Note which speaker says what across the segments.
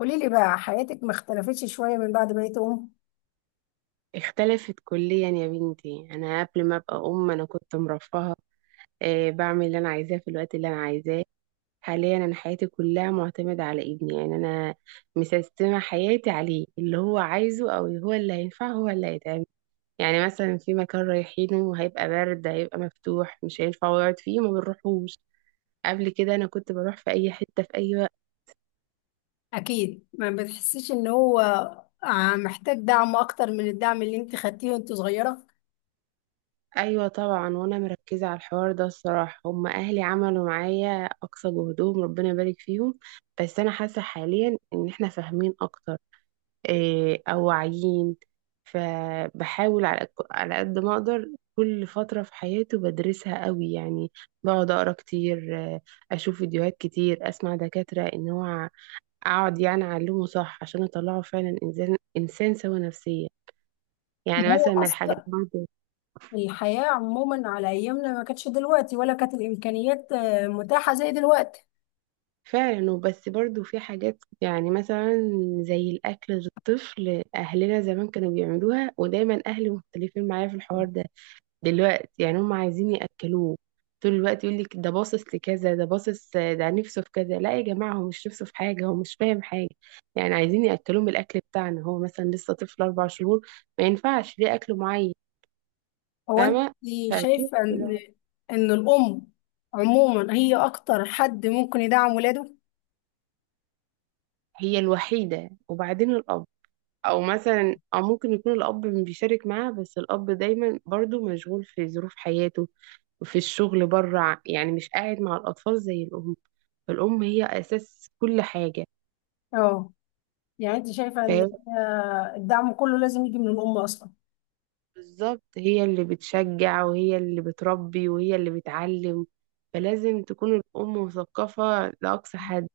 Speaker 1: قولي لي بقى حياتك ما اختلفتش شوية من بعد ما بقيت أم؟
Speaker 2: اختلفت كليا يا بنتي. انا قبل ما ابقى ام انا كنت مرفهه. بعمل اللي انا عايزاه في الوقت اللي انا عايزاه. حاليا انا حياتي كلها معتمده على ابني، يعني انا مسيستمه حياتي عليه، اللي هو عايزه او هو اللي هينفع هو اللي هيتعمل. يعني مثلا في مكان رايحينه هيبقى برد، هيبقى مفتوح، مش هينفع يقعد فيه ما بنروحوش. قبل كده انا كنت بروح في اي حته في اي وقت.
Speaker 1: اكيد ما بتحسيش ان هو محتاج دعم اكتر من الدعم اللي انت خدتيه وانت صغيره.
Speaker 2: ايوه طبعا. وانا مركزه على الحوار ده الصراحه، هم اهلي عملوا معايا اقصى جهدهم، ربنا يبارك فيهم. بس انا حاسه حاليا ان احنا فاهمين اكتر، إيه، او واعيين. فبحاول على قد ما اقدر. كل فتره في حياتي بدرسها قوي، يعني بقعد اقرا كتير، اشوف فيديوهات كتير، اسمع دكاتره ان هو اقعد يعني اعلمه صح عشان اطلعه فعلا انسان، سوي نفسيا. يعني
Speaker 1: ما
Speaker 2: مثلا
Speaker 1: هو
Speaker 2: من الحاجات
Speaker 1: أصلا
Speaker 2: برضه.
Speaker 1: الحياة عموما على أيامنا ما كانتش دلوقتي ولا كانت الإمكانيات متاحة زي دلوقتي.
Speaker 2: فعلا. وبس برضو في حاجات، يعني مثلا زي الأكل للطفل. أهلنا زمان كانوا بيعملوها، ودايما أهلي مختلفين معايا في الحوار ده. دلوقتي يعني هم عايزين يأكلوه طول الوقت. يقول لك ده باصص لكذا، ده باصص، ده نفسه في كذا. لا يا جماعة، هو مش نفسه في حاجة، هو مش فاهم حاجة. يعني عايزين يأكلوه من الأكل بتاعنا، هو مثلا لسه طفل 4 شهور، ما ينفعش ليه أكل معين.
Speaker 1: هو أنت
Speaker 2: فاهمة. فهي
Speaker 1: شايفة إن الأم عموما هي أكتر حد ممكن يدعم ولاده؟
Speaker 2: الوحيدة، وبعدين الأب. او مثلا او ممكن يكون الاب بيشارك معاها، بس الاب دايما برضو مشغول في ظروف حياته وفي الشغل بره، يعني مش قاعد مع الاطفال زي الام. الام هي اساس كل حاجه.
Speaker 1: اه، يعني أنت شايفة إن
Speaker 2: فهي
Speaker 1: الدعم كله لازم يجي من الأم أصلا.
Speaker 2: بالظبط، هي اللي بتشجع وهي اللي بتربي وهي اللي بتعلم. فلازم تكون الام مثقفه لاقصى حد،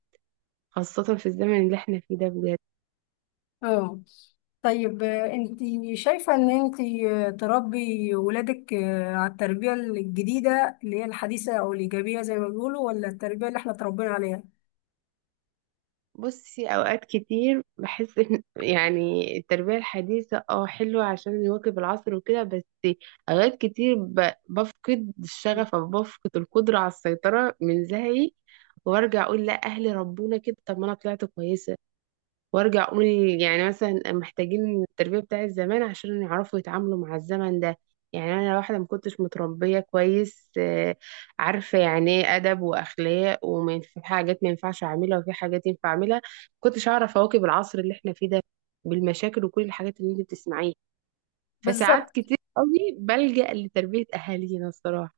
Speaker 2: خاصه في الزمن اللي احنا فيه ده بجد.
Speaker 1: اه، طيب انت شايفة ان انت تربي ولادك على التربية الجديدة اللي هي الحديثة او الايجابية زي ما بيقولوا، ولا التربية اللي احنا اتربينا عليها.
Speaker 2: بصي، اوقات كتير بحس ان يعني التربيه الحديثه اه حلوه عشان يواكب العصر وكده، بس اوقات كتير بفقد الشغف او بفقد القدره على السيطره من زهقي. وارجع اقول لا، اهلي ربونا كده، طب ما انا طلعت كويسه. وارجع اقول يعني مثلا محتاجين التربيه بتاعت زمان عشان يعرفوا يتعاملوا مع الزمن ده. يعني انا واحده ما كنتش متربيه كويس، عارفه يعني ايه ادب واخلاق، ومن في حاجات ما ينفعش اعملها وفي حاجات ينفع اعملها. كنتش اعرف اواكب العصر اللي احنا فيه ده بالمشاكل وكل الحاجات اللي انت بتسمعيها. فساعات
Speaker 1: بالظبط.
Speaker 2: كتير قوي بلجأ لتربيه اهالينا الصراحه.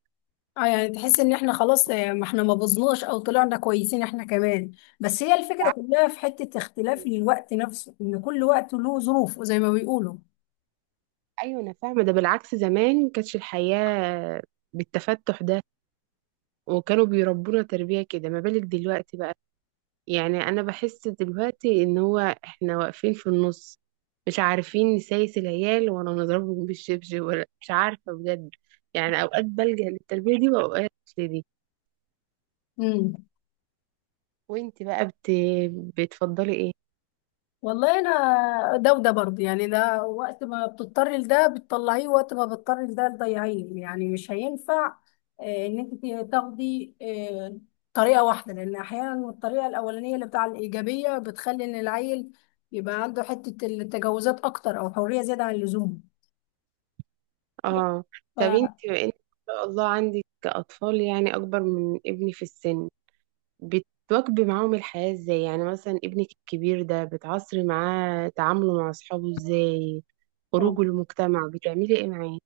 Speaker 1: اه، يعني تحس ان احنا خلاص، ما احنا ما بظناش او طلعنا كويسين احنا كمان، بس هي الفكرة
Speaker 2: بالعكس-
Speaker 1: كلها في حتة اختلاف الوقت نفسه ان كل وقت له ظروف زي ما بيقولوا.
Speaker 2: ايوه انا فاهمه ده. بالعكس زمان ما كانتش الحياه بالتفتح ده، وكانوا بيربونا تربية كده، ما بالك دلوقتي بقى. يعني أنا بحس دلوقتي إن هو إحنا واقفين في النص، مش عارفين نسايس العيال ولا نضربهم بالشبشب ولا مش عارفة بجد. يعني أوقات بلجأ للتربية دي وأوقات لدي.
Speaker 1: امم.
Speaker 2: وإنت بقى بت... بتفضلي إيه؟
Speaker 1: والله انا ده وده برضه، يعني ده وقت ما بتضطري لده بتطلعيه، وقت ما بتضطري لده تضيعيه، يعني مش هينفع ان انت تاخدي طريقه واحده، لان احيانا الطريقه الاولانيه اللي بتاع الايجابيه بتخلي ان العيل يبقى عنده حته التجاوزات اكتر، او حريه زياده عن اللزوم.
Speaker 2: آه. طب إنت بما إنك ما شاء الله عندك أطفال يعني أكبر من ابني في السن، بتواكبي معاهم الحياة إزاي؟ يعني مثلا ابنك الكبير ده بتعصري معاه تعامله مع أصحابه إزاي؟
Speaker 1: ف
Speaker 2: خروج المجتمع بتعملي ايه معاه؟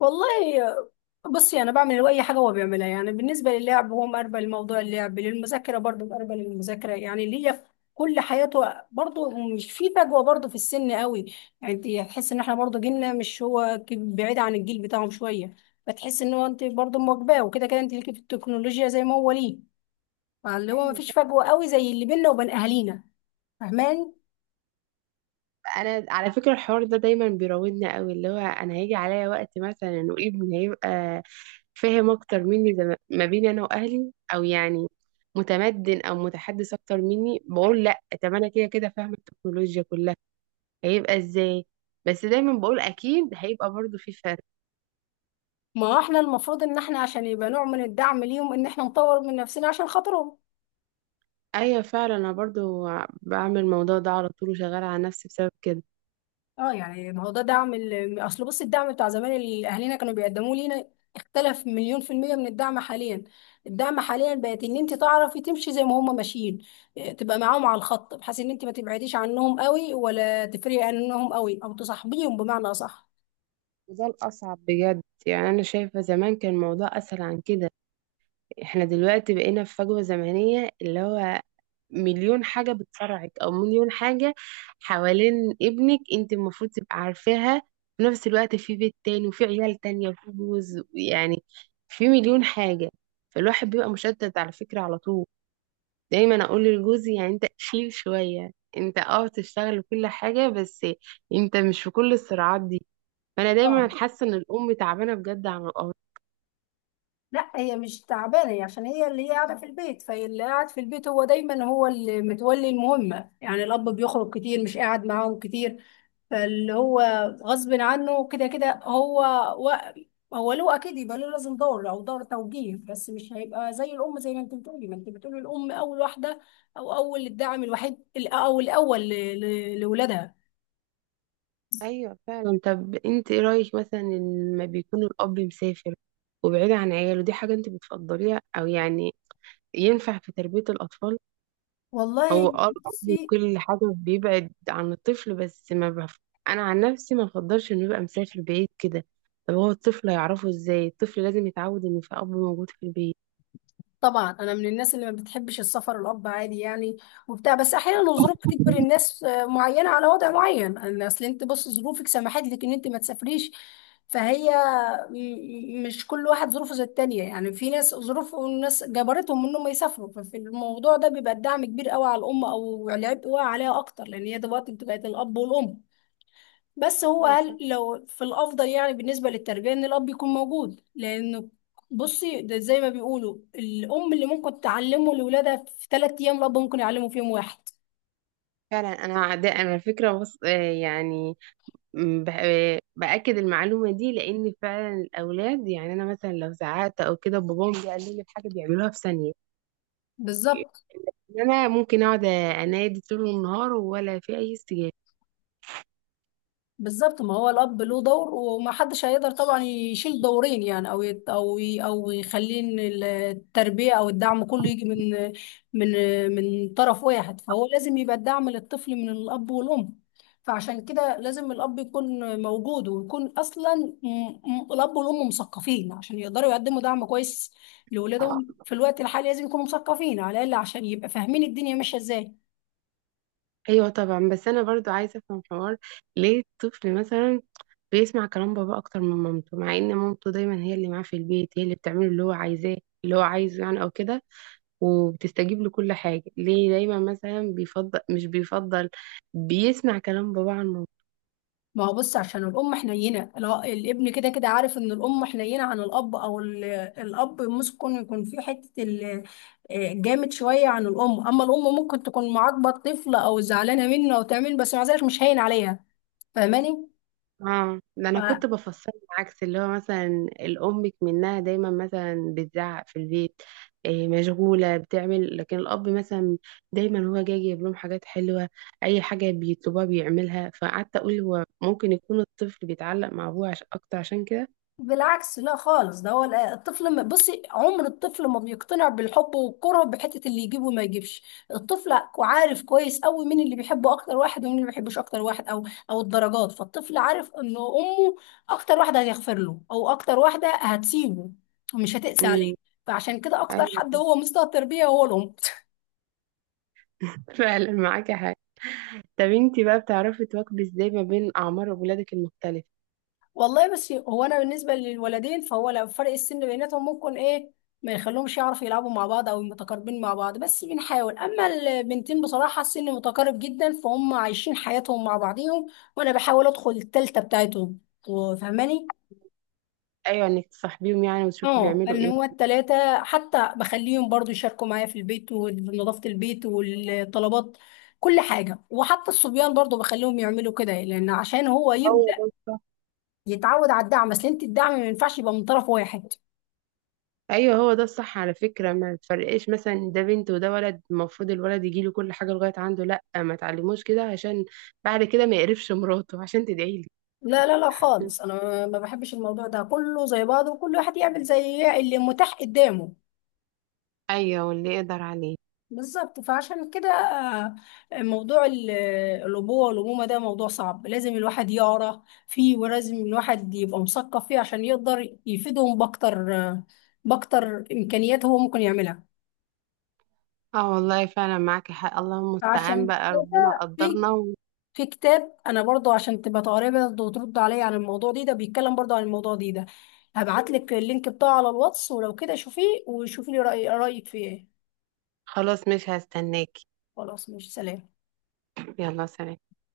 Speaker 1: والله بصي، انا بعمل اي حاجه هو بيعملها، يعني بالنسبه للعب هو مقربل لموضوع اللعب، للمذاكره برضه مقربل للمذاكره، يعني ليا في كل حياته برضه، مش في فجوه برضه في السن قوي. يعني انت تحس ان احنا برضه جيلنا مش هو بعيد عن الجيل بتاعهم شويه، فتحس ان هو انت برضه مواكباه، وكده كده انت ليكي في التكنولوجيا زي ما هو ليه، فاللي هو
Speaker 2: ايوه.
Speaker 1: مفيش
Speaker 2: طب
Speaker 1: فجوه قوي زي اللي بيننا وبين اهالينا. فاهماني؟
Speaker 2: انا على فكره الحوار ده دايما بيراودنا قوي، اللي هو انا هيجي عليا وقت مثلا وابني هيبقى فاهم اكتر مني، زي ما بيني انا واهلي، او يعني متمدن او متحدث اكتر مني. بقول لا، طب انا كده كده فاهمه التكنولوجيا كلها، هيبقى ازاي؟ بس دايما بقول اكيد هيبقى برضو في فرق.
Speaker 1: ما هو احنا المفروض ان احنا عشان يبقى نوع من الدعم ليهم، ان احنا نطور من نفسنا عشان خاطرهم.
Speaker 2: ايوه فعلا. انا برضو بعمل الموضوع ده على طول، وشغاله على نفسي بسبب كده.
Speaker 1: اه، يعني ما هو ده دعم اصل بص، الدعم بتاع زمان اللي اهالينا كانوا بيقدموه لينا اختلف مليون % من الدعم حاليا. الدعم حاليا بقت ان انت تعرفي تمشي زي ما هم ماشيين، إيه، تبقى معاهم على الخط بحيث ان انت ما تبعديش عنهم قوي، ولا تفرقي عنهم قوي، او تصاحبيهم بمعنى اصح.
Speaker 2: وده الاصعب بجد، يعني انا شايفه زمان كان الموضوع اسهل عن كده. احنا دلوقتي بقينا في فجوة زمنية، اللي هو مليون حاجة بتصارعك، او مليون حاجة حوالين ابنك انت المفروض تبقى عارفاها. في نفس الوقت في بيت تاني، وفي عيال تانية، وفي جوز، يعني في مليون حاجة. فالواحد بيبقى مشتت على فكرة على طول. دايما اقول لجوزي، يعني انت شيل شوية، انت اه تشتغل وكل حاجة بس، انت مش في كل الصراعات دي. فانا
Speaker 1: اه،
Speaker 2: دايما حاسة ان الام تعبانة بجد عن الاب.
Speaker 1: لا هي مش تعبانه، هي عشان هي اللي هي قاعده في البيت، فاللي قاعد في البيت هو دايما هو اللي متولي المهمه، يعني الاب بيخرج كتير مش قاعد معاهم كتير، فاللي هو غصب عنه كده كده هو و... هو له اكيد، يبقى له لازم دور او دور توجيه، بس مش هيبقى زي الام، زي ما انت بتقولي الام اول واحده، او اول الدعم الوحيد او الاول لاولادها.
Speaker 2: ايوه فعلا. طب انت ايه رايك مثلا إن لما بيكون الاب مسافر وبعيد عن عياله، دي حاجه انت بتفضليها، او يعني ينفع في تربيه الاطفال؟ هو
Speaker 1: والله
Speaker 2: اه الاب
Speaker 1: بصي،
Speaker 2: وكل حاجه بيبعد عن الطفل، بس ما بف... انا عن نفسي ما بفضلش انه يبقى مسافر بعيد كده. طب هو الطفل هيعرفه ازاي؟ الطفل لازم يتعود ان في اب موجود في البيت.
Speaker 1: طبعا انا من الناس اللي ما بتحبش السفر، الاب عادي يعني وبتاع، بس احيانا الظروف بتجبر الناس معينه على وضع معين. أنا اصل انت بص ظروفك سمحت لك ان انت ما تسافريش، فهي م- مش كل واحد ظروفه زي التانية، يعني في ناس ظروف والناس جبرتهم انهم يسافروا، ففي الموضوع ده بيبقى الدعم كبير قوي على الام، او العبء واقع عليها اكتر لان هي دلوقتي بقت الاب والام، بس هو
Speaker 2: أيوة
Speaker 1: قال
Speaker 2: فعلا.
Speaker 1: لو في الافضل يعني بالنسبه للتربيه ان الاب يكون موجود لانه. بصي ده زي ما بيقولوا، الام اللي ممكن تعلمه لاولادها في 3 ايام، الاب ممكن يعلمه في يوم واحد.
Speaker 2: فعلا انا على فكره بص... آه يعني م، ب- بأكد المعلومة دي، لأن فعلا الأولاد، يعني أنا مثلا لو زعقت أو كده، باباهم بيقلل لي حاجة بيعملوها في ثانية.
Speaker 1: بالظبط.
Speaker 2: أنا ممكن أقعد أنادي طول النهار ولا في أي استجابة.
Speaker 1: بالظبط، ما هو الاب له دور وما حدش هيقدر طبعا يشيل دورين، يعني او يت او ي او يخلي إن التربيه او الدعم كله يجي من من من طرف واحد، فهو لازم يبقى الدعم للطفل من الاب والام، فعشان كده لازم الاب يكون موجود، ويكون اصلا م- الاب والام مثقفين عشان يقدروا يقدموا دعم كويس لاولادهم، في الوقت الحالي لازم يكونوا مثقفين على الاقل عشان يبقى فاهمين الدنيا ماشيه ازاي.
Speaker 2: أيوة طبعا. بس أنا برضو عايزة أفهم حوار. ليه الطفل مثلا بيسمع كلام بابا أكتر من مامته، مع إن مامته دايما هي اللي معاه في البيت، هي اللي بتعمله اللي هو عايزاه، اللي هو عايزه يعني أو كده، وبتستجيب له كل حاجة. ليه دايما مثلا بيفضل مش بيفضل بيسمع كلام بابا عن مامته؟
Speaker 1: ما هو بص، عشان الأم حنينة، لا الابن كده كده عارف إن الأم حنينة عن الأب، أو الأب ممكن يكون في حتة جامد شوية عن الأم، أما الأم ممكن تكون معاقبة الطفل أو زعلانة منه أو تعمل، بس مع ذلك مش هين عليها. فاهماني؟
Speaker 2: اه، ده انا كنت بفصل عكس اللي هو مثلا الام منها دايما مثلا بتزعق في البيت، إيه مشغوله بتعمل، لكن الاب مثلا دايما هو جاي يجيب لهم حاجات حلوه، اي حاجه بيطلبوها بيعملها. فقعدت اقول هو ممكن يكون الطفل بيتعلق مع ابوه اكتر عشان كده.
Speaker 1: بالعكس، لا خالص، ده هو الطفل بصي عمر الطفل ما بيقتنع بالحب والكره بحته اللي يجيبه وما يجيبش، الطفل عارف كويس قوي مين اللي بيحبه اكتر واحد، ومين اللي ما بيحبوش اكتر واحد، او الدرجات، فالطفل عارف انه امه اكتر واحده هتغفر له، او اكتر واحده هتسيبه ومش هتقسى
Speaker 2: امم،
Speaker 1: عليه، فعشان كده اكتر حد
Speaker 2: ايوه.
Speaker 1: هو مستوى التربيه هو الام.
Speaker 2: فعلا معاكي حاجه. طب انتي بقى بتعرفي تواكبي ازاي ما بين اعمار ولادك المختلفه؟
Speaker 1: والله بس هو انا بالنسبه للولدين فهو لو فرق السن بيناتهم ممكن ايه ما يخليهمش يعرفوا يلعبوا مع بعض او متقاربين مع بعض، بس بنحاول، اما البنتين بصراحه السن متقارب جدا فهم عايشين حياتهم مع بعضيهم، وانا بحاول ادخل التالتة بتاعتهم. فاهماني؟
Speaker 2: ايوه، انك تصاحبيهم يعني وتشوفي
Speaker 1: اه
Speaker 2: بيعملوا
Speaker 1: ان
Speaker 2: ايه.
Speaker 1: هو التلاتة حتى بخليهم برضو يشاركوا معايا في البيت ونظافه البيت والطلبات كل حاجه، وحتى الصبيان برضو بخليهم يعملوا كده، لان عشان هو يبدا
Speaker 2: أيوة.
Speaker 1: يتعود على الدعم، بس انت الدعم ما ينفعش يبقى من طرف واحد.
Speaker 2: ايوه هو ده الصح على فكره، ما تفرقش مثلا ده بنت وده ولد المفروض الولد يجي له كل حاجه لغايه عنده. لا، ما تعلموش كده عشان بعد كده ما يقرفش مراته عشان تدعي لي.
Speaker 1: لا، لا، لا، خالص انا ما بحبش الموضوع ده، كله زي بعضه وكل واحد يعمل زي اللي متاح قدامه.
Speaker 2: ايوه واللي يقدر عليه.
Speaker 1: بالظبط، فعشان كده موضوع الابوه والامومه ده موضوع صعب، لازم الواحد يقرا فيه ولازم الواحد يبقى مثقف فيه عشان يقدر يفيدهم باكتر باكتر امكانيات هو ممكن يعملها.
Speaker 2: اه والله فعلا معاكي حق، اللهم المستعان
Speaker 1: عشان
Speaker 2: بقى ربنا
Speaker 1: كده في
Speaker 2: قدرنا.
Speaker 1: كتاب انا برضو عشان تبقى تقريبا برضو وترد عليا عن الموضوع دي ده، بيتكلم برضو عن الموضوع دي ده، هبعت لك اللينك بتاعه على الواتس ولو كده شوفيه وشوفي لي رأيك فيه ايه.
Speaker 2: وخلاص مش هستناكي.
Speaker 1: خلاص مش سلام.
Speaker 2: يلا سلام.